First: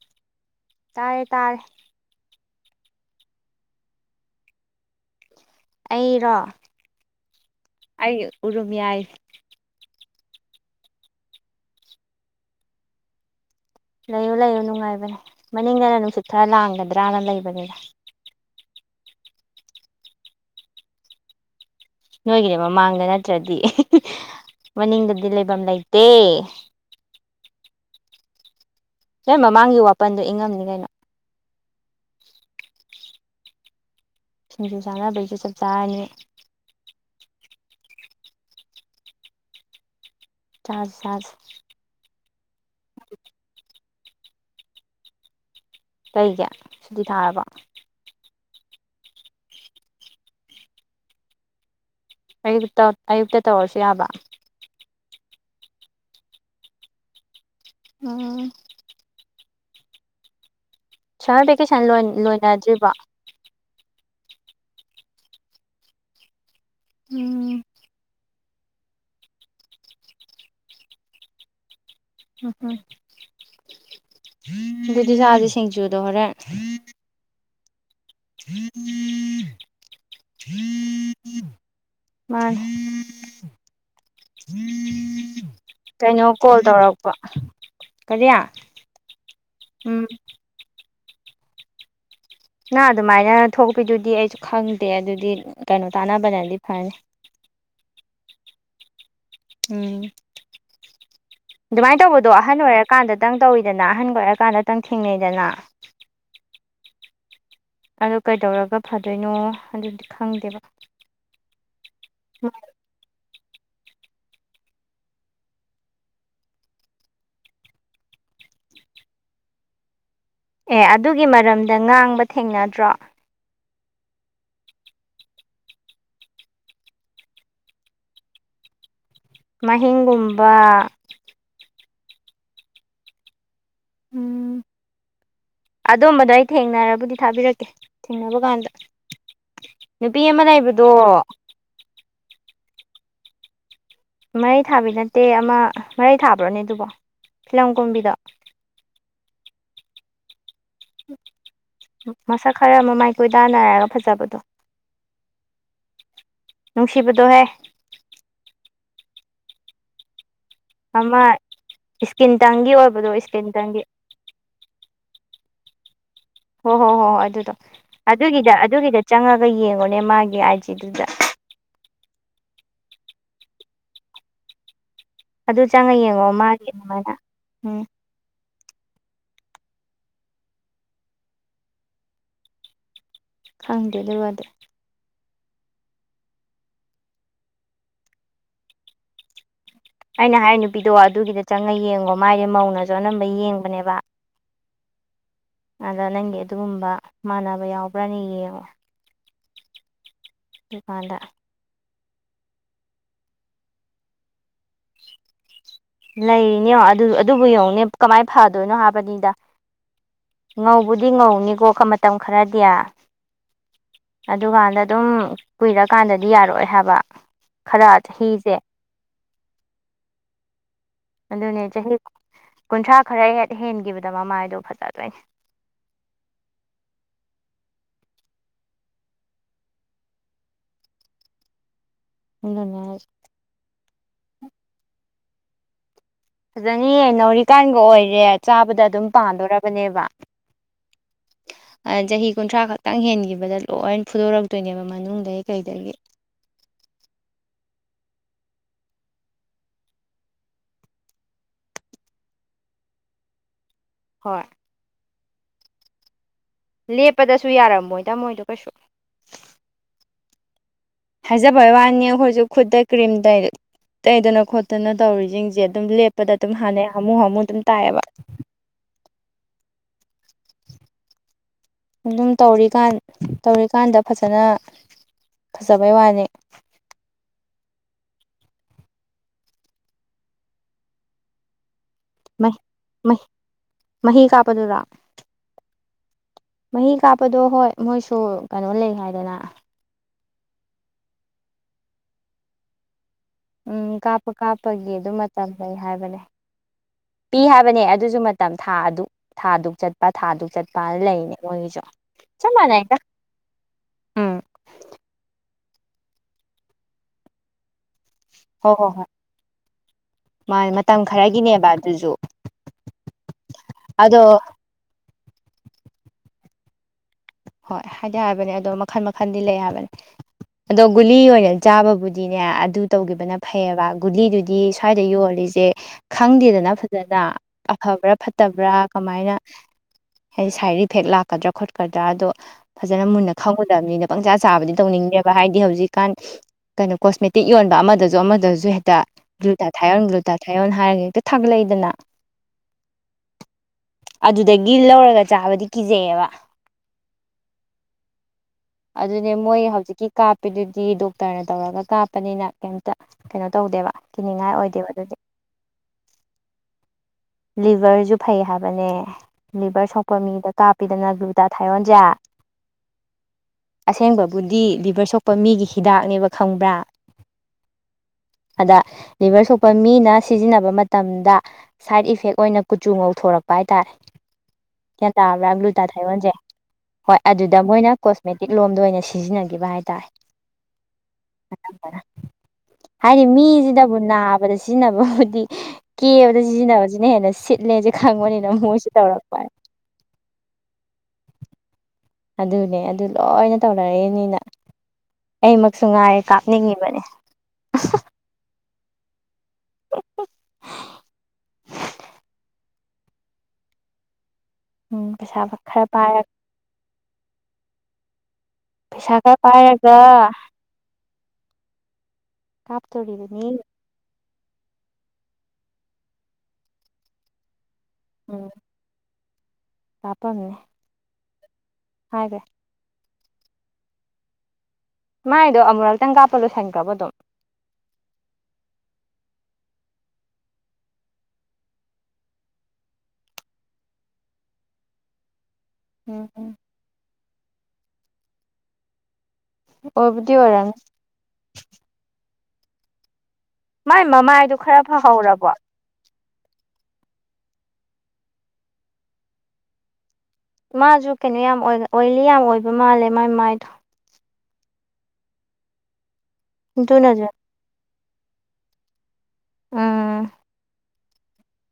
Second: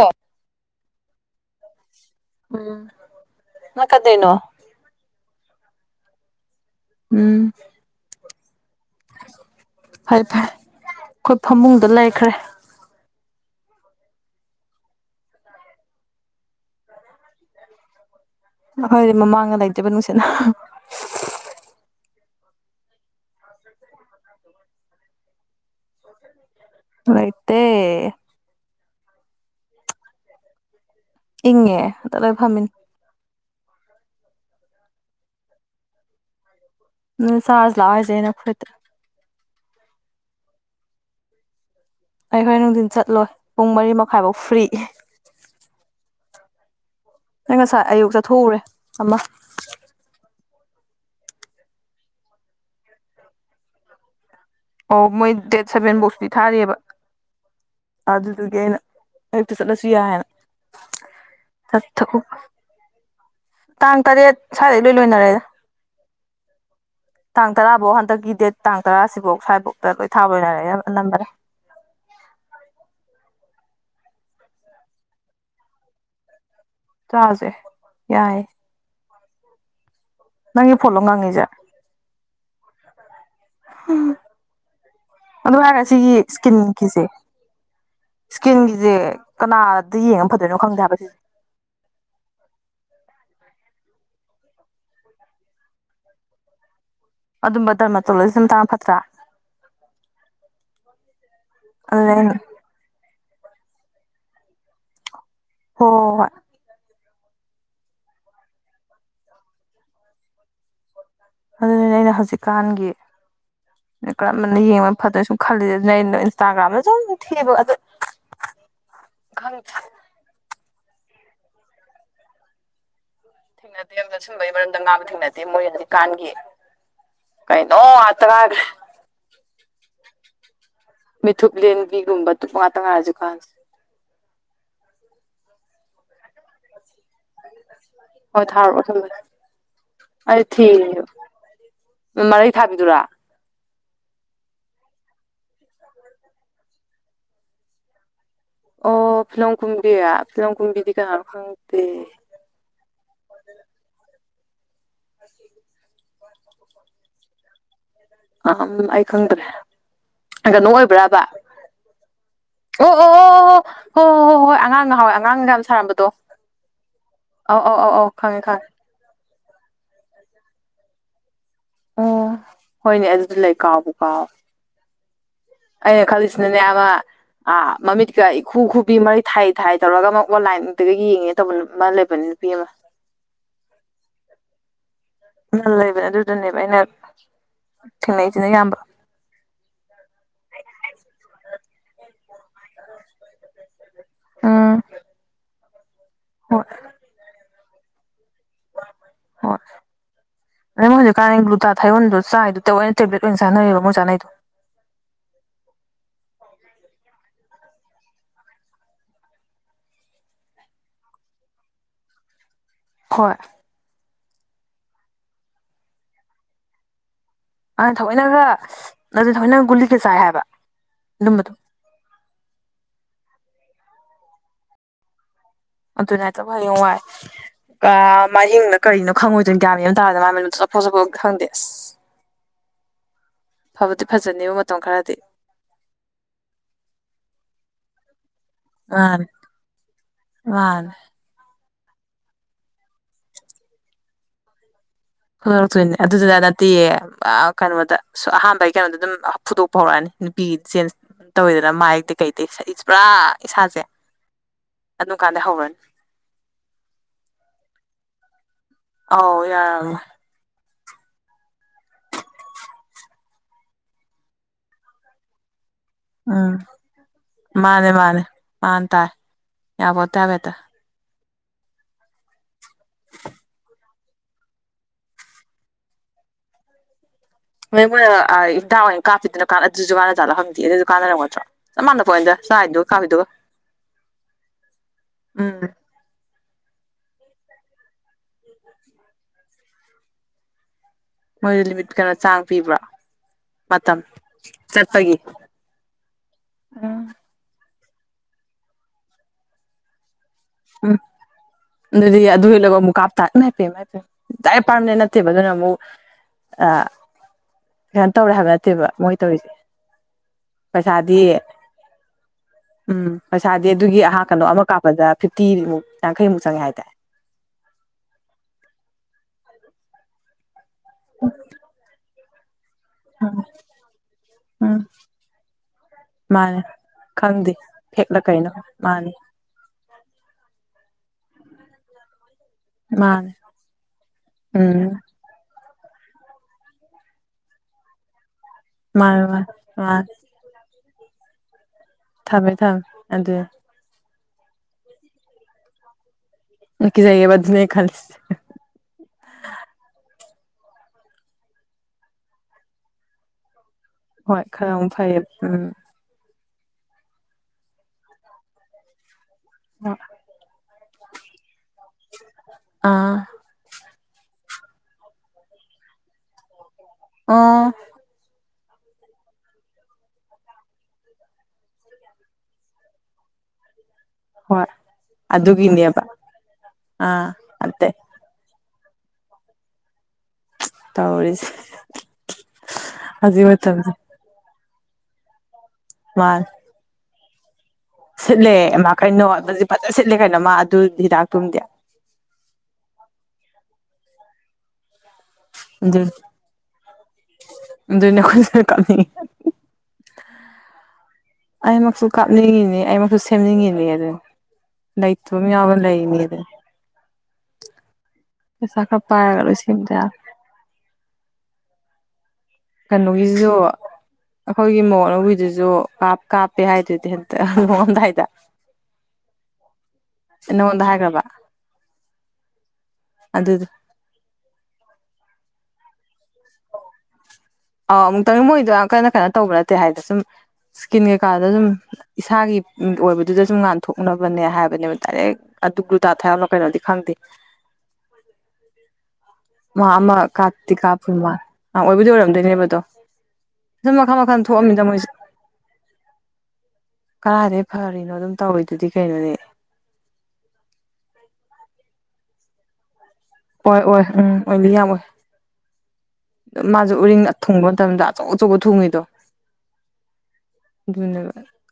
ꯑꯣ ꯇꯥꯏꯌꯦ ꯇꯥꯏꯔꯦ ꯎꯝ ꯃꯥ ꯀꯗꯩꯅꯣ ꯑꯩꯔꯣ ꯎꯝ ꯑꯩ ꯎꯔꯨꯝ ꯌꯥꯏꯔꯤ ꯐꯩ ꯐꯩ ꯈꯣꯏ ꯐꯃꯨꯡꯗ ꯂꯩꯈ꯭ꯔꯦ ꯂꯩꯌꯨ ꯂꯩꯌꯨ ꯅꯨꯡꯉꯥꯏꯕꯅꯦ ꯃꯅꯤꯡꯗꯅ ꯅꯨꯡꯁꯤꯠ ꯈꯔ ꯂꯥꯡꯒꯗ꯭ꯔꯅ ꯂꯩꯕꯅꯤꯗ ꯑꯈꯣꯏꯗꯤ ꯃꯃꯥꯡꯗ ꯂꯩꯇꯦꯕ ꯅꯨꯡꯁꯤꯠꯅ ꯍꯥ ꯍꯥ ꯁꯁ ꯅꯣꯏꯒꯤꯗꯤ ꯃꯃꯥꯡꯗ ꯅꯠꯇ꯭ꯔꯗꯤ ꯑꯦ ꯍꯤ ꯍꯤ ꯃꯅꯤꯡꯗꯗꯤ ꯂꯩ ꯕꯝ ꯂꯩꯇꯦ ꯇꯦ ꯅꯣꯏ ꯃꯃꯥꯡꯒꯤ ꯋꯥꯄꯟꯗꯣ ꯏꯪꯉꯝꯅꯤ ꯀꯩꯅꯣ ꯏꯪꯉꯦ ꯍꯟꯇꯛ ꯂꯣꯏ ꯐꯝꯃꯤꯟ ꯁꯤꯡꯖꯨ ꯆꯥꯅꯕꯩꯖꯨ ꯆꯞ ꯆꯥꯔꯅꯤ ꯑꯗꯨꯅꯦ ꯆꯥꯔꯖꯦ ꯂꯥꯛꯑꯣ ꯍꯥꯏꯖꯦ ꯑꯩꯅ ꯑꯈꯣꯏꯗ ꯆꯥꯖꯤ ꯆꯥꯖꯤ ꯑꯩ ꯍꯣꯔꯦꯟ ꯅꯨꯡꯗꯤꯟ ꯆꯠꯂꯣꯏ ꯄꯨꯡ ꯃꯔꯤ ꯃꯈꯥꯏꯕꯧ ꯐ꯭ꯔꯤ ꯀꯩꯒꯤ ꯁꯨꯇꯤ ꯊꯥꯔꯕꯣ ꯑꯩ ꯉꯁꯥꯏ ꯑꯌꯨꯛ ꯆꯠꯊꯣꯛꯎꯔꯦ ꯑꯃ ꯑꯌꯨꯛꯇ ꯑꯌꯨꯛꯇ ꯇꯧꯔꯁꯨ ꯌꯥꯕ ꯑꯣ ꯃꯣꯏ ꯗꯦꯠ ꯁꯚꯦꯟ ꯕꯣꯛ ꯁꯨꯇꯤ ꯊꯥꯔꯤꯑꯕ ꯎꯝ ꯑꯗꯨꯗꯨꯒꯤ ꯑꯩꯅ ꯑꯌꯨꯛꯇ ꯆꯂꯁꯨ ꯌꯥꯏꯅ ꯁꯃꯔ ꯚꯦꯀꯦꯁꯟ ꯂꯣꯏ ꯂꯣꯏꯅꯗ꯭ꯔꯤꯕꯣ ꯇꯥꯡ ꯇꯔꯦꯠ ꯁ꯭ꯋꯥꯏꯗꯩ ꯂꯣꯏ ꯂꯣꯏꯅꯔꯦꯗ ꯇꯥꯡ ꯎꯝ ꯇꯔꯥꯕꯧ ꯍꯟꯗꯛꯀꯤꯗꯦꯠ ꯇꯥꯡ ꯇꯔꯥꯁꯤꯕꯧ ꯁ꯭ꯋꯥꯏꯕꯨꯛꯇ ꯂꯣꯏ ꯊꯥꯕ ꯂꯣꯏꯅꯔꯦ ꯑꯌꯥꯝ ꯑꯅꯝꯕꯅ ꯍꯨꯝ ꯍꯨꯝ ꯑꯗꯨꯗꯤ ꯆꯥꯖꯤ ꯁꯤꯡꯖꯨꯗꯣ ꯍꯣꯔꯦꯟ ꯆꯥꯖꯦ ꯌꯥꯏꯌꯦ ꯅꯪꯒꯤ ꯐꯣꯜꯂꯣ ꯉꯪꯉꯤꯖꯦ ꯃꯥꯅꯦ ꯍꯍ ꯑꯗꯨ ꯍꯥꯏꯔꯒ ꯁꯤꯒꯤ ꯀꯩꯅꯣ ꯏꯁꯀꯤꯟ ꯀꯣꯜ ꯒꯤꯖꯦ ꯇꯧꯔꯛꯄ ꯀꯔꯤ ꯏꯁꯀꯤꯟꯒꯤꯖꯦ ꯀꯅꯥꯗ ꯎꯝ ꯌꯦꯡꯉ ꯐꯗꯣꯏꯅꯣ ꯈꯪꯗꯦ ꯍꯥꯏꯕ ꯁꯤꯖꯦ ꯅꯪ ꯑꯗꯨꯃꯥꯏꯅ ꯊꯣꯛꯄꯤꯗꯨꯗꯤ ꯑꯩꯁꯨ ꯈꯪꯗꯦ ꯑꯗꯨꯗꯤ ꯀꯩꯅꯣ ꯇꯥꯟꯅꯕꯅꯗꯤ ꯐꯅꯤ ꯑꯗꯨꯝꯕ ꯗꯔꯃꯥꯇꯣꯂꯣꯖꯤꯖ ꯑꯃ ꯇꯥꯟꯅꯕꯅ ꯐꯠꯇ꯭ꯔꯥ ꯎꯝ ꯑꯗꯨꯃꯥꯏꯅ ꯑꯗꯨꯅ ꯇꯧꯕꯗꯣ ꯑꯩꯅ ꯑꯍꯟ ꯑꯣꯏꯔꯀꯥꯟꯗ ꯇꯪ ꯇꯧꯋꯤꯗꯅ ꯑꯍꯟꯒ ꯑꯣꯏꯔꯀꯥꯟꯗꯇꯪ ꯊꯦꯡꯅꯩꯗꯅ ꯍꯣꯏ ꯍꯣꯏ ꯍꯣꯏ ꯑꯗꯣ ꯀꯩꯗꯧꯔꯒ ꯐꯗꯣꯏꯅꯣ ꯑꯗꯨꯗꯤ ꯈꯪꯗꯦꯕ ꯑꯗꯨꯅꯅꯦ ꯑꯩꯅ ꯍꯧꯖꯤꯛꯀꯥꯟꯒꯤ ꯀꯔꯝꯕꯅ ꯌꯦꯡꯕ ꯐꯗꯣꯏꯅꯣ ꯁꯨꯝ ꯈꯜꯂꯤꯖꯦ ꯑꯗꯨꯅ ꯑꯩꯅ ꯏꯟꯁꯇꯥꯒ꯭ꯔꯥꯝꯗ ꯁꯨꯝ ꯊꯤꯕ ꯑꯗꯨ [unintelligible] ꯈꯪꯊꯦ ꯑꯦ ꯑꯗꯨꯒꯤ ꯃꯔꯝꯗ ꯉꯥꯡꯕ ꯊꯦꯡꯅꯗ꯭ꯔꯣ ꯊꯦꯡꯅꯗꯦꯕ ꯁꯨꯝꯕꯩ ꯃꯔꯝꯗ ꯉꯥꯡꯕ ꯊꯦꯡꯅꯗꯦ ꯃꯣꯏ ꯍꯧꯖꯤꯛ ꯀꯥꯟꯒꯤ ꯀꯩ ꯅꯣ ꯉꯥꯇꯥ ꯉꯥꯏꯒ꯭ꯔꯦ ꯃꯥꯏꯍꯤꯡꯒꯨꯝꯕ ꯃꯤꯠꯊꯨꯞ ꯂꯦꯟꯕꯤꯒꯨꯝꯕ ꯑꯗꯨꯒꯨꯝꯕ ꯉꯥꯛꯇ ꯉꯥꯏꯔꯦ ꯍꯧꯖꯤꯛꯀꯥꯟꯖꯦ ꯎꯝ ꯑꯗꯨꯝꯕꯗꯣ ꯑꯩ ꯊꯦꯡꯅꯔ ꯕꯨꯗꯤ ꯊꯥꯕꯤꯔꯛꯀꯦ ꯊꯦꯡꯅꯕ ꯍꯣꯏ ꯀꯥꯟꯗ ꯊꯥꯔꯛꯑꯣ ꯊꯝꯕꯅꯦ ꯅꯨꯄꯤ ꯑꯃ ꯂꯩꯕꯗꯣ ꯎꯝ ꯃꯔꯩ ꯊꯥꯕꯤꯗꯨꯔꯥ ꯃꯔꯩ ꯊꯥꯕꯤ ꯅꯠꯇꯦ ꯑꯃ ꯃꯔꯩ ꯊꯥꯕ꯭ꯔꯣꯅꯦ ꯑꯗꯨꯕꯣ ꯐꯤꯂꯝ ꯀꯨꯝꯕꯤꯗꯣ ꯑꯣ ꯐꯤꯂꯝ ꯀꯨꯝꯕꯤ ꯐꯤꯂꯝ ꯀꯨꯝꯕꯤꯗꯤ ꯀꯥꯅꯥꯅꯣ ꯈꯪꯗꯦ ꯃꯁꯛ ꯈꯔ ꯃꯃꯥꯏ ꯀꯣꯏꯗꯥꯅꯔꯒ ꯐꯖꯕꯗꯣ ꯅꯨꯡꯁꯤꯕꯗꯣꯍꯦ ꯑꯝ ꯑꯩ ꯈꯪꯗ꯭ꯔꯦ ꯀꯩꯅꯣ ꯑꯃ ꯑꯣꯏꯕ꯭ꯔꯥꯕ ꯏꯁꯀꯤꯟ ꯇꯪꯒꯤ ꯑꯣ ꯑꯣꯏꯕꯗꯣ ꯑꯣ ꯑꯣ ꯍꯣ ꯍꯣ ꯏꯁꯀꯤꯟ ꯇꯪꯒꯤ ꯍꯣ ꯍꯣ ꯍꯣꯏ ꯍꯣꯏ ꯑꯉꯥꯡ ꯉꯍꯥꯋꯥꯏ ꯑꯉꯥꯡꯒ ꯌꯥꯝ ꯁꯥꯔꯝꯕꯗꯣ ꯍꯣ ꯍꯣ ꯍꯣ ꯍꯣ ꯑꯗꯨꯗꯣ ꯑꯧ ꯑꯧ ꯑꯧ ꯑꯧ ꯈꯪꯉꯦ ꯑꯗꯨꯒꯤꯗ ꯈꯪꯉꯦ ꯑꯗꯨꯒꯤꯗ ꯆꯪꯉ ꯒ ꯌꯦꯡꯉꯣꯅꯦ ꯃꯥꯒꯤ ꯑꯥꯏꯖꯤꯗꯨꯗ ꯑꯣ ꯍꯣꯏꯅꯦ ꯑꯗꯨꯗꯤ ꯂꯩ ꯀꯥꯎꯕ ꯀꯥꯎ ꯑꯗꯨ ꯆꯪꯉ ꯑꯩꯅ ꯌꯦꯡꯉꯣ ꯈꯜꯂꯤꯁꯤ ꯃꯥꯒꯤ ꯅꯅꯦꯃ ꯑꯗꯨꯃꯥꯏꯅ ꯑ ꯎꯝ ꯃꯃꯤ ꯇ ꯀ ꯈꯨ ꯈꯨꯕꯤ ꯃꯔꯩ ꯊꯥꯏ ꯊꯥꯏ ꯇꯧꯔꯒ ꯑꯃꯨꯛ ꯑꯣꯟꯂꯥꯏꯟꯗꯒꯤ ꯌꯦꯡꯉꯦ ꯇꯧꯕ ꯑꯃ ꯂꯩꯕꯅꯤ ꯅꯨꯄꯤ ꯑꯃ ꯈꯪꯗꯦ ꯑꯗꯨꯒꯗ ꯅ ꯂꯩꯕꯅꯦ ꯑꯗꯨꯗꯨꯅꯦꯕ ꯑꯩꯅ ꯊꯦꯡꯅꯏꯁꯤꯅ ꯑꯌꯥꯝꯕ ꯑꯩꯅ ꯍꯥꯏ ꯅꯨꯄꯤꯗꯣ ꯑꯗꯨꯒꯤꯗ ꯆꯪꯉ ꯌꯦꯡꯉꯣ ꯃꯥꯥꯏꯁꯦ ꯃꯧꯅꯁꯨ ꯑꯅꯝꯕ ꯌꯦꯡꯕꯅꯦꯕ ꯎꯝ ꯑꯗ ꯅꯪꯒꯤ ꯍꯣꯏ ꯑꯗꯨꯒꯨꯝꯕ ꯃꯥꯟꯅꯕ ꯌꯥꯎꯕ꯭ꯔꯅꯦ ꯌꯦꯡꯉꯣ ꯍꯣꯏ ꯑꯃꯣꯏ ꯑꯗꯨꯀꯥꯟꯗ ꯀ ꯂꯨꯇꯥ ꯊꯥꯏꯌꯣꯟꯗꯣ ꯆꯥꯏꯗꯨ ꯇ ꯑꯣꯏꯅꯅ ꯇꯦꯕ꯭ꯂꯦꯠ ꯑꯣꯏꯅ ꯆꯥꯟꯅꯔꯤꯕꯦ ꯃꯣꯏ ꯆꯥꯅꯗꯣ ꯂꯩ ꯅꯦ ꯑꯗꯨꯕꯨ ꯌꯦꯡꯉꯅꯦ ꯀꯃꯥꯏꯅ ꯐꯗꯣꯏꯅꯣ ꯍꯥꯏꯕꯅꯤꯗ ꯉꯧꯕꯗꯤ ꯉꯧꯅꯤꯀꯣꯀ ꯃꯇꯝ ꯈꯔꯗꯤ ꯍꯣꯏ ꯑꯗꯨꯀꯥꯟꯗ ꯑꯗꯨꯝ ꯀꯨꯏꯔꯀꯥꯟꯗꯗꯤ ꯌꯥꯔꯣꯏꯣꯏ ꯍꯥꯏꯕ ꯑ ꯈꯔ ꯊꯑꯣꯏꯅꯒ ꯆꯍꯤꯁꯦ ꯑꯗꯨ ꯊꯑꯣꯏꯅꯒ ꯒꯨꯂꯤꯒꯩ ꯆꯥꯏ ꯍꯥꯏꯕ ꯑꯗꯨꯝꯕꯗꯣ ꯑꯗꯨꯅꯦ ꯆꯍꯤ ꯀꯨꯟꯊ꯭ꯔꯥ ꯈꯔ ꯍꯦ ꯍꯦꯟꯈꯤꯕꯗ ꯃꯃꯥꯏꯗꯣ ꯐꯖꯗꯣꯏꯅꯦ ꯑꯗꯨ ꯑꯗꯨꯅ ꯆ ꯌꯡꯏ ꯀ ꯃꯥꯤꯡꯅ ꯀꯔꯤꯅꯣ ꯈꯪꯉꯣꯏꯗꯣꯏꯅꯣ ꯀꯌꯥꯃꯤꯕ ꯇꯥꯔꯗ ꯃꯥ ꯃꯝ ꯆꯐꯣꯠ ꯆꯠꯐꯣ ꯑꯝꯇ ꯈꯪꯗꯦ ꯑꯁ ꯏꯅꯅꯦ ꯐꯕꯗꯤ ꯐꯖꯅꯦꯕ ꯃꯇꯝ ꯈꯔꯗꯤ ꯐꯖꯅꯤ ꯅꯥꯎꯔꯤꯀꯥꯟꯒ ꯑꯣꯏꯔꯦ ꯆꯥꯕꯗ ꯑꯗꯨꯝ ꯃꯥꯅꯦ ꯄꯥꯗꯣꯔꯕꯅꯦꯕ ꯃꯥꯅꯦ ꯆꯍꯤ ꯀꯨꯟꯊ꯭ꯔꯥ ꯈꯛꯇꯪ ꯍꯦꯟꯈꯤꯕꯗ ꯂꯣꯏꯅ ꯐꯨꯗꯣꯔꯛꯇꯣꯏꯅꯦꯕ ꯃꯅꯨꯡꯗꯒꯤ ꯍ ꯀꯩꯗꯒꯤ ꯊꯣꯏꯅꯦ ꯑꯗꯨꯗꯨꯗ ꯅꯠꯇꯤꯦ ꯀꯩꯅꯣꯗ ꯑꯍꯥꯟꯕꯒꯤ ꯀꯩꯅꯣꯗ ꯑꯗꯨꯝ ꯐꯨꯗꯣꯛꯄ ꯍꯧꯔꯛꯑꯅꯤ ꯅꯨꯄꯤ ꯖꯦꯟꯁ ꯇꯧꯋꯤꯗꯅ ꯃꯥꯏꯗꯩꯩ ꯀꯩꯗ ꯄꯨꯔꯥ ꯏꯁꯥꯁꯦ ꯍꯣꯏ ꯑꯗꯨꯝ ꯀꯥꯟꯗ ꯍꯧꯔꯅꯤ ꯂꯦꯞꯄꯗꯁꯨ ꯌꯥꯔꯝꯃꯣꯏꯗꯥ ꯃꯣꯏꯗꯣ ꯀꯩꯁꯨ ꯑꯧ ꯌꯥꯔꯝꯃꯣꯏ ꯍꯥꯏꯖꯕꯩ ꯋꯥꯅꯤ ꯑꯩꯈꯣꯏꯁꯨ ꯈꯨꯠꯇ ꯀ꯭ꯔꯤꯝ ꯇꯩꯗꯅ ꯈꯣꯠꯇꯅ ꯇꯧꯔꯤꯁꯤꯡꯁꯦ ꯑꯗꯨꯝ ꯂꯦꯞꯄꯗ ꯑꯗꯨꯝ ꯎꯝ ꯍꯥꯟꯅꯩ ꯍꯥꯃꯨ ꯍꯥꯃꯨ ꯑꯗꯨꯝ ꯇꯥꯏꯑꯌꯦꯕ ꯌꯥꯕꯠꯇꯕꯦꯠꯇ ꯑꯗꯨꯝ ꯇꯧꯔꯤꯀꯥꯟ ꯇꯧꯔꯤꯀꯥꯟꯗ ꯐꯖꯅ ꯐꯖꯕꯩ ꯋꯥꯅꯦ ꯅꯣꯏ ꯃꯣꯏꯅ ꯍꯤꯗꯥꯛ ꯑꯣꯏꯅ ꯀꯥꯞꯄꯤꯗꯨꯅ ꯀꯥꯟ ꯑꯗꯨꯁꯨ ꯀꯥꯟꯅ ꯖꯠꯂ ꯈꯪꯗꯤꯌꯦ ꯑꯗꯨꯁꯨ ꯀꯥꯟꯅꯔꯝ ꯅꯠꯇ꯭ꯔꯣ ꯆꯞ ꯃꯥꯟꯅꯅꯕ ꯄꯣꯟꯗ ꯆꯥꯔꯤꯗꯨꯒ ꯃꯍꯤ ꯀꯥꯄꯤꯗꯨꯒ ꯃꯍꯤ ꯀꯥꯞꯄꯕꯗꯨꯔ ꯃꯍꯤ ꯀꯥꯞꯄꯗꯣ ꯍꯣꯏ ꯃꯣꯏꯁꯨ ꯀꯩꯅꯣ ꯂꯩ ꯍꯥꯏꯗꯅ ꯃꯣꯏꯗ ꯂꯤꯃꯤꯠ ꯀꯩꯅꯣ ꯆꯥꯡ ꯄꯤꯕ꯭ꯔꯥ ꯎꯝ ꯀꯥꯞꯄ ꯀꯥꯞꯄꯒꯤ ꯑꯗꯨ ꯃꯇꯝ ꯂꯩ ꯍꯥꯏꯕꯅꯦ ꯎꯝ ꯄꯤ ꯍꯥꯏꯕꯅꯦ ꯑꯗꯨꯁꯨ ꯃꯇꯝ ꯊꯥ ꯑꯗꯨ ꯊꯥ ꯑꯗꯨ ꯆꯠꯄ ꯊꯥꯗꯨꯛ ꯆꯠꯄꯅ ꯂꯩꯅꯦ ꯃꯣꯏꯒꯤꯁꯨ ꯎ ꯆꯞ ꯑꯗꯨꯨꯏ ꯂ ꯃꯨ ꯃꯥꯟꯅꯩꯗ ꯀꯥ ꯇ ꯄ ꯎꯝ ꯇ ꯄ ꯠꯇꯦꯕ ꯑꯗꯨꯅ ꯑꯃꯨꯛ ꯑ ꯀꯩꯩꯅꯣ ꯇꯧꯔꯦ ꯍꯥꯏꯕ ꯍꯣꯏ ꯅꯠꯇꯦꯕ ꯍꯣꯏ ꯍꯣꯏ ꯃꯣꯏ ꯇꯧꯔꯤꯁꯦ ꯃꯥꯅꯦ ꯃꯇꯝ ꯄꯩꯁꯥꯗꯤ ꯈꯔꯒꯤꯅꯦꯕ ꯑꯗꯨꯁꯨ ꯎꯝ ꯄꯩꯁꯥꯗꯤ ꯑꯗꯨꯒꯤ ꯑꯍꯥ ꯑꯗꯣ ꯀꯩꯅꯣ ꯑꯃ ꯀꯥꯞꯄꯗꯤ ꯃꯨꯛ ꯌꯥꯡꯈꯩꯃꯨꯛ ꯆꯪꯉꯦ ꯍꯥꯏꯇꯥꯔꯦ ꯍꯣꯏ ꯍꯥꯏꯗꯤ ꯍꯥꯏꯕꯅꯤ ꯑꯗꯣ ꯃꯈꯜ ꯃꯈꯟꯗꯤ ꯂꯩ ꯍꯥꯏꯕꯅꯦ ꯑꯗꯣ ꯒꯨꯂꯤ ꯑꯣꯏꯅ ꯆꯥꯕꯕꯨꯗꯤ ꯑꯗꯨꯅꯦ ꯑꯗꯨ ꯇꯧꯈꯤꯕꯅ ꯐꯩꯌꯦꯕ ꯒꯨꯂꯤꯗꯨꯗꯤ ꯎꯝ ꯁ꯭ꯋꯥꯏꯗ ꯌꯣꯜꯂꯤꯁꯦ ꯃꯥꯅꯦ ꯈꯪꯗꯦꯗꯅ ꯐꯖꯅ ꯈꯪꯗꯦ ꯑꯐ ꯐꯠꯇꯕ꯭ꯔꯥ ꯐꯦꯛꯂ ꯀꯩꯅꯣ ꯐꯠꯇꯕ꯭ꯔꯥ ꯃꯥꯅꯤ ꯀꯃꯥꯏꯅ ꯍꯥꯏꯗꯤ ꯁꯥꯏꯠ ꯏꯐꯦꯛ ꯂꯥꯛꯀꯗ꯭ꯔꯥ ꯈꯣꯠꯀꯗ꯭ꯔꯥ ꯑꯗꯣ ꯐꯖꯅ ꯃꯥꯅꯦ ꯃꯨꯟꯅ ꯈꯪꯒꯗꯕꯅꯤꯅ ꯄꯪꯆꯥ ꯆꯥꯕꯗꯤ ꯎꯝ ꯇꯧꯅꯤꯡꯗꯦꯕ ꯍꯥꯏꯗꯤ ꯍꯧꯖꯤꯛ ꯀꯥꯟ ꯀꯩꯅꯣ ꯀꯣꯁꯃꯦꯇꯤꯛ ꯌꯣꯟꯕ ꯑꯃꯗꯁꯨ ꯑꯃꯗ ꯑꯗꯨꯨ ꯍꯦꯛꯇ ꯃꯥꯅꯦ ꯃꯥꯅꯦ ꯒ꯭ꯂꯨꯇꯥꯥ ꯊꯥꯏꯌꯣ ꯃꯥꯅꯦ ꯒ꯭ꯂꯨꯇꯥ ꯊꯥꯏꯌꯣꯅ ꯍꯥꯏꯔꯒ ꯍꯦꯛꯇ ꯊꯒꯠꯛꯏꯗꯅ ꯊꯝꯃꯦ ꯊꯝꯃꯦ ꯑꯗꯨ ꯑꯗꯨꯗꯒꯤ ꯂꯧꯔꯒ ꯆꯥꯕꯗꯤ ꯀꯤꯖꯩꯑꯕ ꯀꯤꯖꯩꯌꯦꯕ ꯑꯗꯨꯅꯦ ꯑꯩ ꯈꯜꯂꯤꯁꯦ ꯑꯗꯨꯅꯦ ꯃꯣꯏ ꯍꯧꯖꯤꯛꯀꯤ ꯀꯥꯞꯄꯤꯗꯨꯗꯤ ꯗꯣꯛꯇꯔꯅ ꯇꯧꯔꯒ ꯀꯥꯞꯄꯅꯤꯅ ꯀꯩꯝꯇ ꯀꯩꯅꯣ ꯇꯧꯗꯦꯕ ꯍꯣꯏ ꯀꯤꯅꯤꯡꯉꯥꯏ ꯈꯔ ꯑꯣꯏꯗꯦꯕ ꯑꯃꯨꯛ ꯑꯗꯨꯗꯤ ꯐꯩꯌꯦꯕ ꯎꯝ ꯂꯤꯚꯔꯁꯨ ꯐꯩ ꯍꯥꯏꯕꯅꯦ ꯂꯤꯚꯔ ꯍꯣꯏ ꯁꯣꯛꯄ ꯃꯤꯗ ꯀꯥꯞꯄꯤꯗꯅ ꯒ꯭ꯂꯨꯇꯥ ꯊꯥꯏꯌꯣꯟꯁꯦ ꯑꯥ ꯑꯁꯦꯡꯕꯕꯨꯗꯤ ꯂꯤꯚꯔ ꯁꯣꯛꯄ ꯃꯤꯒꯤ ꯍꯤꯗꯥꯛꯅꯦꯕ ꯈꯪꯕ꯭ꯔꯥ ꯑꯥ ꯑꯗ ꯂꯤꯚꯔ ꯁꯣꯛꯄ ꯃꯤꯅ ꯁꯤꯖꯤꯟꯅꯕ ꯃꯇꯝꯗ ꯁꯥꯏꯠ ꯏꯐꯦꯛ ꯑꯣꯏꯅ ꯀꯨꯆꯨ ꯉꯧꯊꯣꯔꯛꯄ ꯍꯥꯏꯇꯥꯔꯦ ꯍꯣꯏ ꯀ꯭ꯌꯥꯟ ꯇꯥꯕ꯭ꯔꯥ ꯂꯨꯇꯥ ꯑꯗꯨꯒꯤꯅꯦꯕ ꯊꯥꯏꯌꯣꯟꯁꯦ ꯍꯣꯏ ꯑꯥ ꯑꯗꯨꯗ ꯑꯠꯇꯦ ꯃꯣꯏꯅ ꯀꯣꯁꯃꯦꯇꯤꯛ ꯂꯣꯝ ꯂꯣꯏꯅ ꯁꯤꯖꯤꯟꯅꯈꯤꯕ ꯍꯥꯏꯇꯥꯔꯦ ꯇꯧꯔꯤꯁꯦ ꯍꯥꯏꯗꯤ ꯍꯧꯖꯤꯛ ꯃꯇꯝꯁꯦ ꯃꯤꯁꯤꯅꯕꯨ ꯅꯥꯕꯗ ꯁꯤꯖꯤꯟꯅꯕꯕꯨꯗꯤ ꯀꯦꯕꯗ ꯃꯥꯅꯦ ꯅꯦꯁꯤ ꯁꯤꯠꯂꯦ ꯃꯥ ꯀꯩꯅꯣ ꯐꯖꯅ ꯁꯤꯠꯂꯦ ꯀꯩꯅꯣ ꯃꯥ ꯑꯗꯨꯗꯤ ꯍꯤꯗꯥꯛ ꯇꯨꯝꯗꯦ ꯑꯗꯨꯅꯦ ꯑꯗꯨ ꯂꯣꯏꯅ ꯇꯧꯅꯔꯛꯑꯦꯅꯤꯅ ꯑꯩꯃꯛꯁꯨ ꯑꯗꯨ ꯉꯥꯏꯔꯦ ꯀꯥꯞꯅꯤꯡꯉꯤꯕꯅꯤ ꯀꯅꯤ ꯑꯩꯃꯛꯁꯨ ꯀꯥꯞꯅꯤꯡꯉꯤꯅꯤ ꯑꯩꯃꯛꯁꯨ ꯁꯦꯝꯅꯤꯡꯉꯤꯅꯤ ꯑꯗꯨ ꯎꯝ ꯄꯩꯁꯥ ꯂꯩꯇꯝ ꯌꯥꯎꯕ ꯈꯔ ꯄꯥꯏꯔ ꯂꯩꯅꯤꯗ ꯄꯩꯁꯥ ꯈꯔ ꯄꯒꯣꯏꯁꯤꯗ ꯀꯥꯞꯇꯣꯔꯤꯔꯤꯕ ꯃꯤ [unintelligible] ꯑꯩꯈꯣꯏꯒꯤ ꯃꯣꯟꯅꯕꯤꯗꯨꯁꯨꯥꯞ ꯀꯥꯞꯄꯦ ꯍꯥꯏꯗꯨꯗꯤ ꯍꯟꯇ ꯂꯨꯑꯝꯗꯥꯏꯗ ꯎꯝ ꯅꯉꯗ ꯍꯥꯏ ꯀꯕ ꯍꯥꯏ ꯔꯦ ꯑꯗꯨꯗꯗꯤ ꯃꯥꯏꯗꯣ ꯑꯃꯨꯔꯛꯇꯪ ꯀꯥꯞꯄ ꯂꯣꯏꯁꯤꯟꯈ꯭ꯔꯕ ꯑꯗꯨꯝ ꯑ ꯑꯃꯨꯛꯇꯪ ꯃꯣꯏꯗꯣ ꯌꯥꯝ ꯀꯟꯅ ꯀꯟꯅꯣ ꯇꯧꯕ ꯅꯠꯇꯦ ꯍꯥꯏꯗꯤ ꯁꯨꯝ ꯏꯁꯀꯤꯟ ꯀꯩꯀꯥꯗ ꯁꯨꯝ ꯏꯁꯥꯒꯤ ꯑꯣꯏꯕꯗꯨꯗ ꯁꯨꯝ ꯉꯥꯟꯊꯣꯛꯅꯕꯅꯦ ꯍꯥꯏꯕꯅꯦꯕ ꯗꯥꯏꯔꯦꯛ ꯑꯗꯨ ꯒꯨꯇꯥ ꯎꯝ ꯊꯌꯥꯝꯅ ꯎꯝ ꯀꯩꯅꯣꯗꯤ ꯈꯪꯗꯦ ꯃꯥ ꯑꯃ ꯑꯣꯏꯕꯨꯗꯤ ꯀꯥ ꯑꯣꯏꯔꯝꯅꯤ ꯇꯤꯀꯥ ꯐꯨꯟꯃꯜ ꯑ ꯑꯣꯏꯕꯨꯗꯤ ꯑꯣꯏꯔꯝꯗꯣꯏꯅꯦꯕ ꯑꯗꯣ ꯑ ꯃꯥꯏ ꯃꯈꯜ ꯃꯈꯥ ꯃꯃꯥꯏꯗꯣ ꯊꯣꯛꯑꯝꯃꯤꯗ ꯈꯔ ꯃꯣꯏꯁꯦ ꯐꯍꯧꯔꯕꯣ ꯀꯗꯥꯥꯏꯗꯒꯤꯩ ꯐꯔꯤꯅꯣ ꯑꯗꯨꯝ ꯇꯧꯔꯤꯤꯗꯨꯗꯤ ꯀꯩꯅꯣꯅꯦ ꯃꯥꯁꯨ ꯀꯩꯅꯣ ꯌꯥꯝ ꯑꯣꯏꯂꯤ ꯌꯥꯝ ꯑꯣꯏꯕ ꯃꯥꯜꯂꯦ ꯃꯥꯏ ꯃꯥꯏꯗꯣ ꯍꯣꯏ ꯑꯣꯏ ꯎꯝ ꯑꯣꯏꯗꯤ ꯌꯥꯝ ꯑꯣꯏ ꯃꯥꯁꯨ ꯎꯔꯤꯡ ꯑꯗꯨꯅꯁꯨ ꯊꯨꯡꯕ ꯃꯇꯝꯗ ꯑꯆ ꯑ ꯆꯧꯕ ꯊꯣꯡꯉꯗꯣ ꯎꯝ ꯑꯗꯨꯅꯦ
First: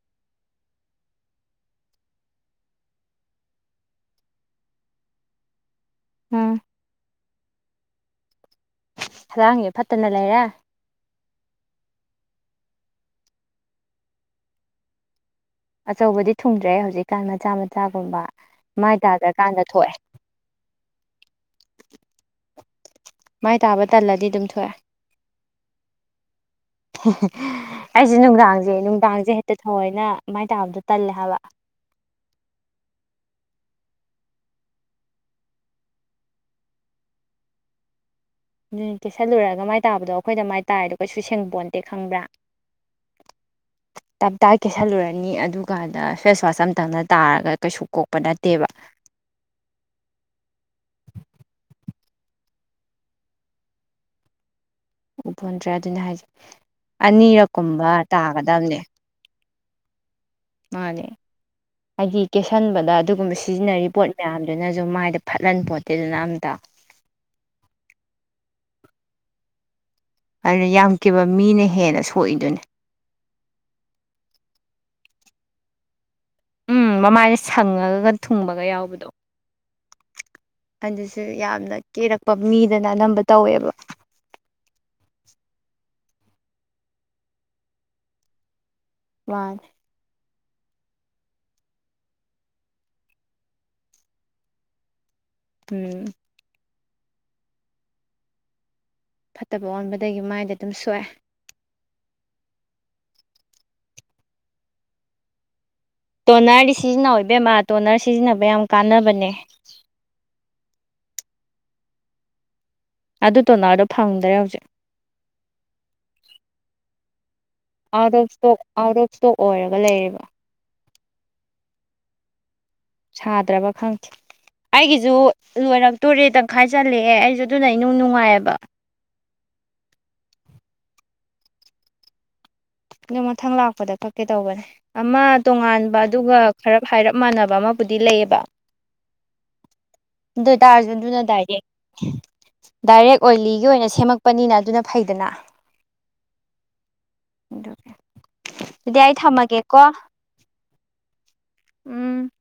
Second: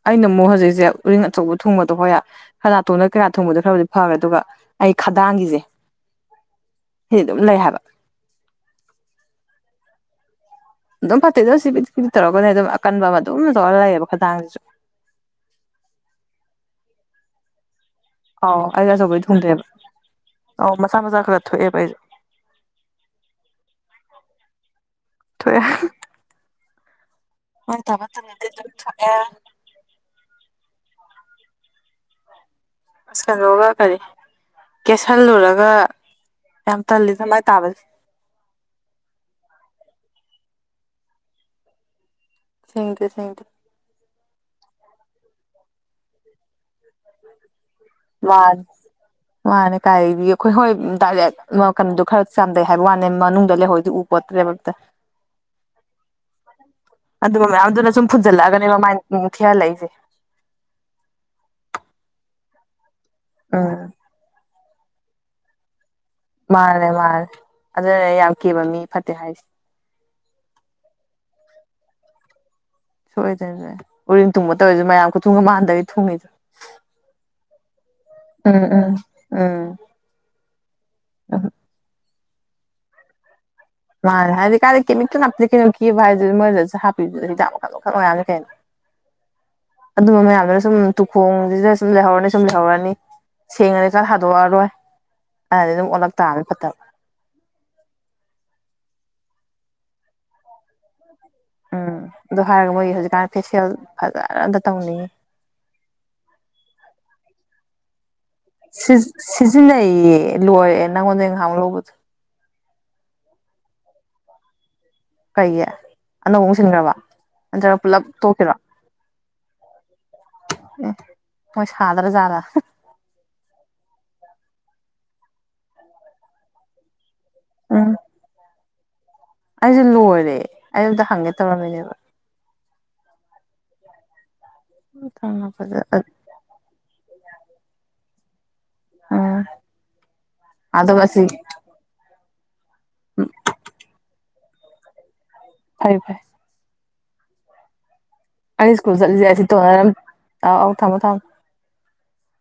ꯑꯩꯅ ꯑꯃꯨꯛ ꯍꯧꯖꯤꯛꯁꯦ ꯎꯔꯤꯡ ꯑꯆꯧꯕ ꯊꯣꯡꯕꯗꯣ ꯍꯣꯏ ꯈꯔ ꯅꯥꯇꯣꯡꯅ ꯀꯌꯥ ꯊꯣꯡꯕꯗꯣ ꯈꯔꯕꯨꯗꯤ ꯐ ꯑꯗꯨꯒ ꯑꯩ ꯈꯗꯥꯡꯒꯤꯁꯦ ꯎꯝ ꯁꯤꯗꯤ ꯑꯗꯨꯝ ꯂꯩ ꯍꯥꯏꯕ ꯍꯆꯥꯡꯁꯦ ꯐꯠꯇꯅ ꯂꯩꯔꯦ ꯑꯗꯨꯝ ꯐꯠꯇꯦꯗꯣ ꯁꯤ ꯄꯤꯗꯤ ꯄꯤꯗꯤꯛ ꯇꯧꯔꯛꯒꯅꯦ ꯑꯗꯨꯝ ꯑꯀꯟꯕ ꯑꯃ ꯑꯗꯨꯝ ꯇꯧꯔꯒ ꯂꯩꯌꯦꯦꯕ ꯈꯨꯊꯥꯡꯁꯤꯁꯨ ꯑꯆꯧꯕꯗꯤ ꯊꯨꯡꯗ꯭ꯔꯦ ꯍꯧꯖꯤꯛꯀꯥꯟ ꯃꯆꯥ ꯃꯆꯥꯒꯨꯝꯕ ꯃꯥꯏ ꯇꯥꯗ꯭ꯔꯀꯥꯟꯗ ꯊꯣꯛꯑꯦ ꯑ ꯃꯁꯥ ꯃꯆꯥꯥ ꯈ ꯊ ꯄꯥꯏꯦ ꯃꯥꯏ ꯇꯥꯕ ꯇꯜꯂꯗꯤ ꯑꯗꯨꯝ ꯊꯣꯛꯑꯦ ꯊꯣꯛꯑꯦ ꯃꯥꯏ ꯇꯥꯕ ꯑꯩꯁꯦ ꯇꯜꯂꯗꯤ ꯑꯗꯨꯝ ꯅꯨꯡꯗꯥꯡꯁꯦ ꯊꯣꯛꯑꯦ ꯅꯨꯡꯗꯥꯡꯁꯦ ꯍꯦꯛꯇ ꯊꯑꯣꯏꯅ ꯃꯃꯥꯏꯅ ꯇꯥꯕꯗ ꯇꯜꯍ ꯁꯀꯗꯣꯒ ꯈꯔꯦ ꯀꯦꯁꯤꯜꯂꯨꯔꯒ ꯌꯥꯝ ꯇꯜꯂꯤ ꯑꯗꯨꯃꯥꯏꯅ ꯇꯥꯕꯁꯦ ꯀꯦꯤꯁꯜꯂꯨꯔꯒ ꯃꯥꯏ ꯇꯥꯗꯣ ꯑꯩꯈꯣꯏꯗ ꯃꯥꯏ ꯇꯥꯔꯤꯗꯣ ꯀꯩꯁꯨ ꯁꯦꯡꯕꯣꯟꯇꯦ ꯈꯪꯕ꯭ꯔꯥ ꯁꯪꯗ ꯁꯪꯗ ꯇꯞ ꯇꯥꯏ ꯀꯦꯁꯜꯂꯨꯔꯅꯤ ꯑꯗꯨꯀꯥꯟꯗ ꯐꯦꯁꯋꯥꯁ ꯑꯝꯇꯪꯅ ꯇꯥꯔꯒ ꯀꯩꯁꯨ ꯀꯣꯛꯄ ꯅꯠꯇꯦꯕ ꯃꯥꯅꯤ ꯃꯥꯅꯦ ꯀꯥꯏꯕꯤ ꯑꯩꯈꯣꯏ ꯍꯣꯏꯩꯅ ꯈꯔ ꯆꯥꯝꯗꯩ ꯍꯥꯏꯕ ꯋꯥꯅꯦ ꯃꯅꯨꯡꯗ ꯂꯩꯍꯧꯗꯤ ꯎ ꯄꯣꯠꯇ꯭ꯔꯦꯕ ꯎꯄꯣꯟꯇ꯭ꯔꯦ ꯑꯗꯨꯅꯦ ꯍꯥꯏꯁꯦ ꯑꯗꯨꯒ ꯃꯌꯥꯝꯗꯨꯅ ꯑꯅꯤꯔꯛꯀꯨꯝꯕ ꯁꯨꯝ ꯐꯨꯖꯜꯂꯛꯑꯒꯅꯦ ꯇꯥꯒꯗꯕꯅꯦ ꯃꯃꯥꯏ ꯊꯤꯌꯥ ꯂꯩꯁꯦ ꯃꯥꯅꯦ ꯍꯥꯏꯗꯤ ꯀꯦꯁꯤꯟꯕꯗ ꯑꯗꯨꯒꯨꯝꯕ ꯎꯝ ꯁꯤꯖꯤꯟꯅꯔꯤꯕ ꯄꯣꯠ ꯃꯌꯥꯝꯅꯦ ꯑꯗꯨꯅꯁꯨ ꯃꯥꯏꯗ ꯐꯠꯍꯟ ꯄꯣꯠ ꯃꯥꯂꯦ ꯃꯥꯂꯦ ꯑꯗꯨꯅꯦ ꯌꯥꯝ ꯀꯤꯕ ꯃꯤ ꯐꯠꯇꯦ ꯍꯥꯏꯁꯦ ꯑꯗꯨꯅ ꯌꯥꯝꯈꯤꯕ ꯃꯤꯅ ꯍꯦꯟꯅ ꯁꯣꯛꯏꯗꯨꯅꯤ ꯁꯣꯏꯗꯣꯏꯁꯦ ꯎꯔꯤꯜ ꯊꯨꯝꯕ ꯇꯧꯔꯤꯁꯨꯦ ꯃꯌꯥꯝ ꯈꯨꯊ ꯊꯨꯡꯒ ꯃꯥꯟꯗꯗꯒꯤ ꯊꯨꯡꯉꯤꯗ ꯎꯝ ꯃꯃꯥꯏꯅ ꯁꯪꯉꯜ ꯊꯨꯡꯕꯒ ꯎꯝ ꯎꯝ ꯌꯥꯎꯕꯗꯣ ꯎꯝ ꯑꯗꯨꯁꯨ ꯌꯥꯝ ꯀ ꯃꯤꯗꯅ ꯑꯅꯝꯕ ꯇꯧꯋꯦꯕ ꯃꯥꯅꯦ ꯍꯥꯏꯗꯤ ꯀꯥꯏꯦ ꯀꯦꯃꯤꯛꯇꯦꯜ ꯅꯞꯇꯦ ꯀꯩꯅꯣ ꯀꯤꯕ ꯍꯥꯏꯁꯤꯗꯤ ꯃꯣꯏꯗꯁꯨ ꯍꯥꯞꯄꯤꯕꯗꯨꯗ ꯌꯥꯝ ꯃꯈꯜ ꯃꯈꯜ ꯑꯣꯏꯔꯅꯤ ꯀꯩꯅꯣ ꯃꯥꯅꯦ ꯑꯗꯨ ꯃ ꯃꯌꯥꯝꯌꯥꯝ ꯑꯗꯨꯅ ꯁꯨꯝ ꯇꯨꯈꯣꯡꯁꯤꯗ ꯁꯨꯝ ꯂꯩꯍꯧꯔꯅꯤ ꯁꯨꯝ ꯂꯩꯍꯧꯔꯅꯤ ꯁꯦꯡꯉꯅꯤ ꯈꯔ ꯍꯥꯗꯣꯛꯑꯔꯣꯏ ꯑ ꯑꯗꯨꯝ ꯎꯝ ꯑꯣꯂꯛꯇ ꯇꯥꯕ ꯄꯠꯇ ꯐꯠꯇꯕ ꯑꯣꯟꯕꯗꯒꯤ ꯃꯥꯏꯗ ꯑꯗꯨꯝ ꯁꯣꯛꯑꯦ ꯎꯝ ꯑꯗꯨ ꯍꯥꯏꯔꯒ ꯃꯣꯏꯒꯤ ꯍꯧꯖꯤꯛꯀꯥꯟ ꯐꯦꯁꯤꯌꯦꯜ ꯐꯖꯅꯗ ꯇꯧꯅꯤꯡꯉꯤ ꯇꯣꯅꯔꯗꯤ ꯁꯤꯖꯤꯟꯅ ꯑꯣꯏꯕꯦꯝꯃ ꯇꯣꯅꯔꯁ ꯁꯤꯖꯤꯟꯅꯩꯌꯦ ꯂꯣꯏꯔꯦ ꯅꯪꯉꯣꯟꯗ ꯏꯪꯍꯥꯡ ꯂꯧꯕꯗ ꯑꯗꯨ ꯇꯣꯅꯗꯣ ꯐꯪꯗ꯭ꯔꯦ ꯍꯧꯖꯤꯛ ꯀꯩꯒꯤ ꯑꯅꯧꯕ ꯁꯤꯟꯈ꯭ꯔꯕ ꯅꯠꯇ꯭ꯔꯒ ꯄꯨꯂꯞ ꯑꯥꯎꯠ ꯑꯣꯐ ꯇꯣꯛꯈꯤꯔꯣ ꯏꯁꯇꯣꯛ ꯑꯥꯎꯠ ꯑꯣꯐ ꯏꯁꯇꯣꯛ ꯑꯣꯏꯔꯒ ꯂꯩꯔꯤꯕ ꯑꯦ ꯃꯣꯏ ꯁꯥꯗ꯭ꯔ ꯗ ꯁꯥꯗ꯭ꯔꯕ ꯈꯪꯗꯦ ꯑꯩꯒꯤꯁꯨ ꯂꯣꯏꯔꯛꯇꯣꯔꯦ ꯇꯪꯈꯥꯏꯖꯤꯜꯂꯛꯑꯦ ꯑꯩꯁꯨ ꯁꯤ ꯑꯗꯨꯅ ꯏꯅꯨꯡ ꯅꯨꯡꯉꯥꯏꯑꯕ ꯑꯩꯁꯦ ꯂꯣꯏꯔꯦ ꯑꯩ ꯑꯗꯨꯝꯗ ꯍꯪꯒꯦ ꯇꯧꯔꯝꯃꯤꯅꯦꯕ ꯑꯗꯨ ꯃꯊꯪ ꯂꯥꯛꯄꯗꯀꯩ ꯇꯧꯕꯅꯦ ꯑꯃ ꯎꯝ ꯇꯣꯉꯥꯟꯕ ꯑꯗꯨꯒ ꯈꯔꯞ ꯍꯥꯏꯔꯞ ꯃꯥꯟꯅꯕ ꯑꯃꯕꯨꯗꯤ ꯂꯩꯌꯦꯕ ꯗꯣꯏꯇꯥ ꯑꯗꯨꯒ ꯑꯁꯤ ꯑꯔꯖꯨꯟꯗꯨꯅ ꯗꯥꯏꯔꯦꯛ ꯗꯥꯏꯔꯦꯛ ꯑꯣꯏꯂꯤꯒꯤ ꯑꯣꯏꯅ ꯁꯦꯝꯃꯛꯄꯅꯤꯅ ꯑꯗꯨꯅ ꯐꯩꯗꯅ ꯐꯥꯏ ꯐꯥꯏ ꯏꯗꯨꯀ ꯑꯅꯤ ꯁ꯭ꯀꯨꯜ ꯆꯠꯂꯤꯁꯤ ꯇ ꯅꯔꯝ ꯊꯥꯎ ꯑꯥꯎ ꯊꯃꯣ ꯊꯝꯃ ꯎꯝ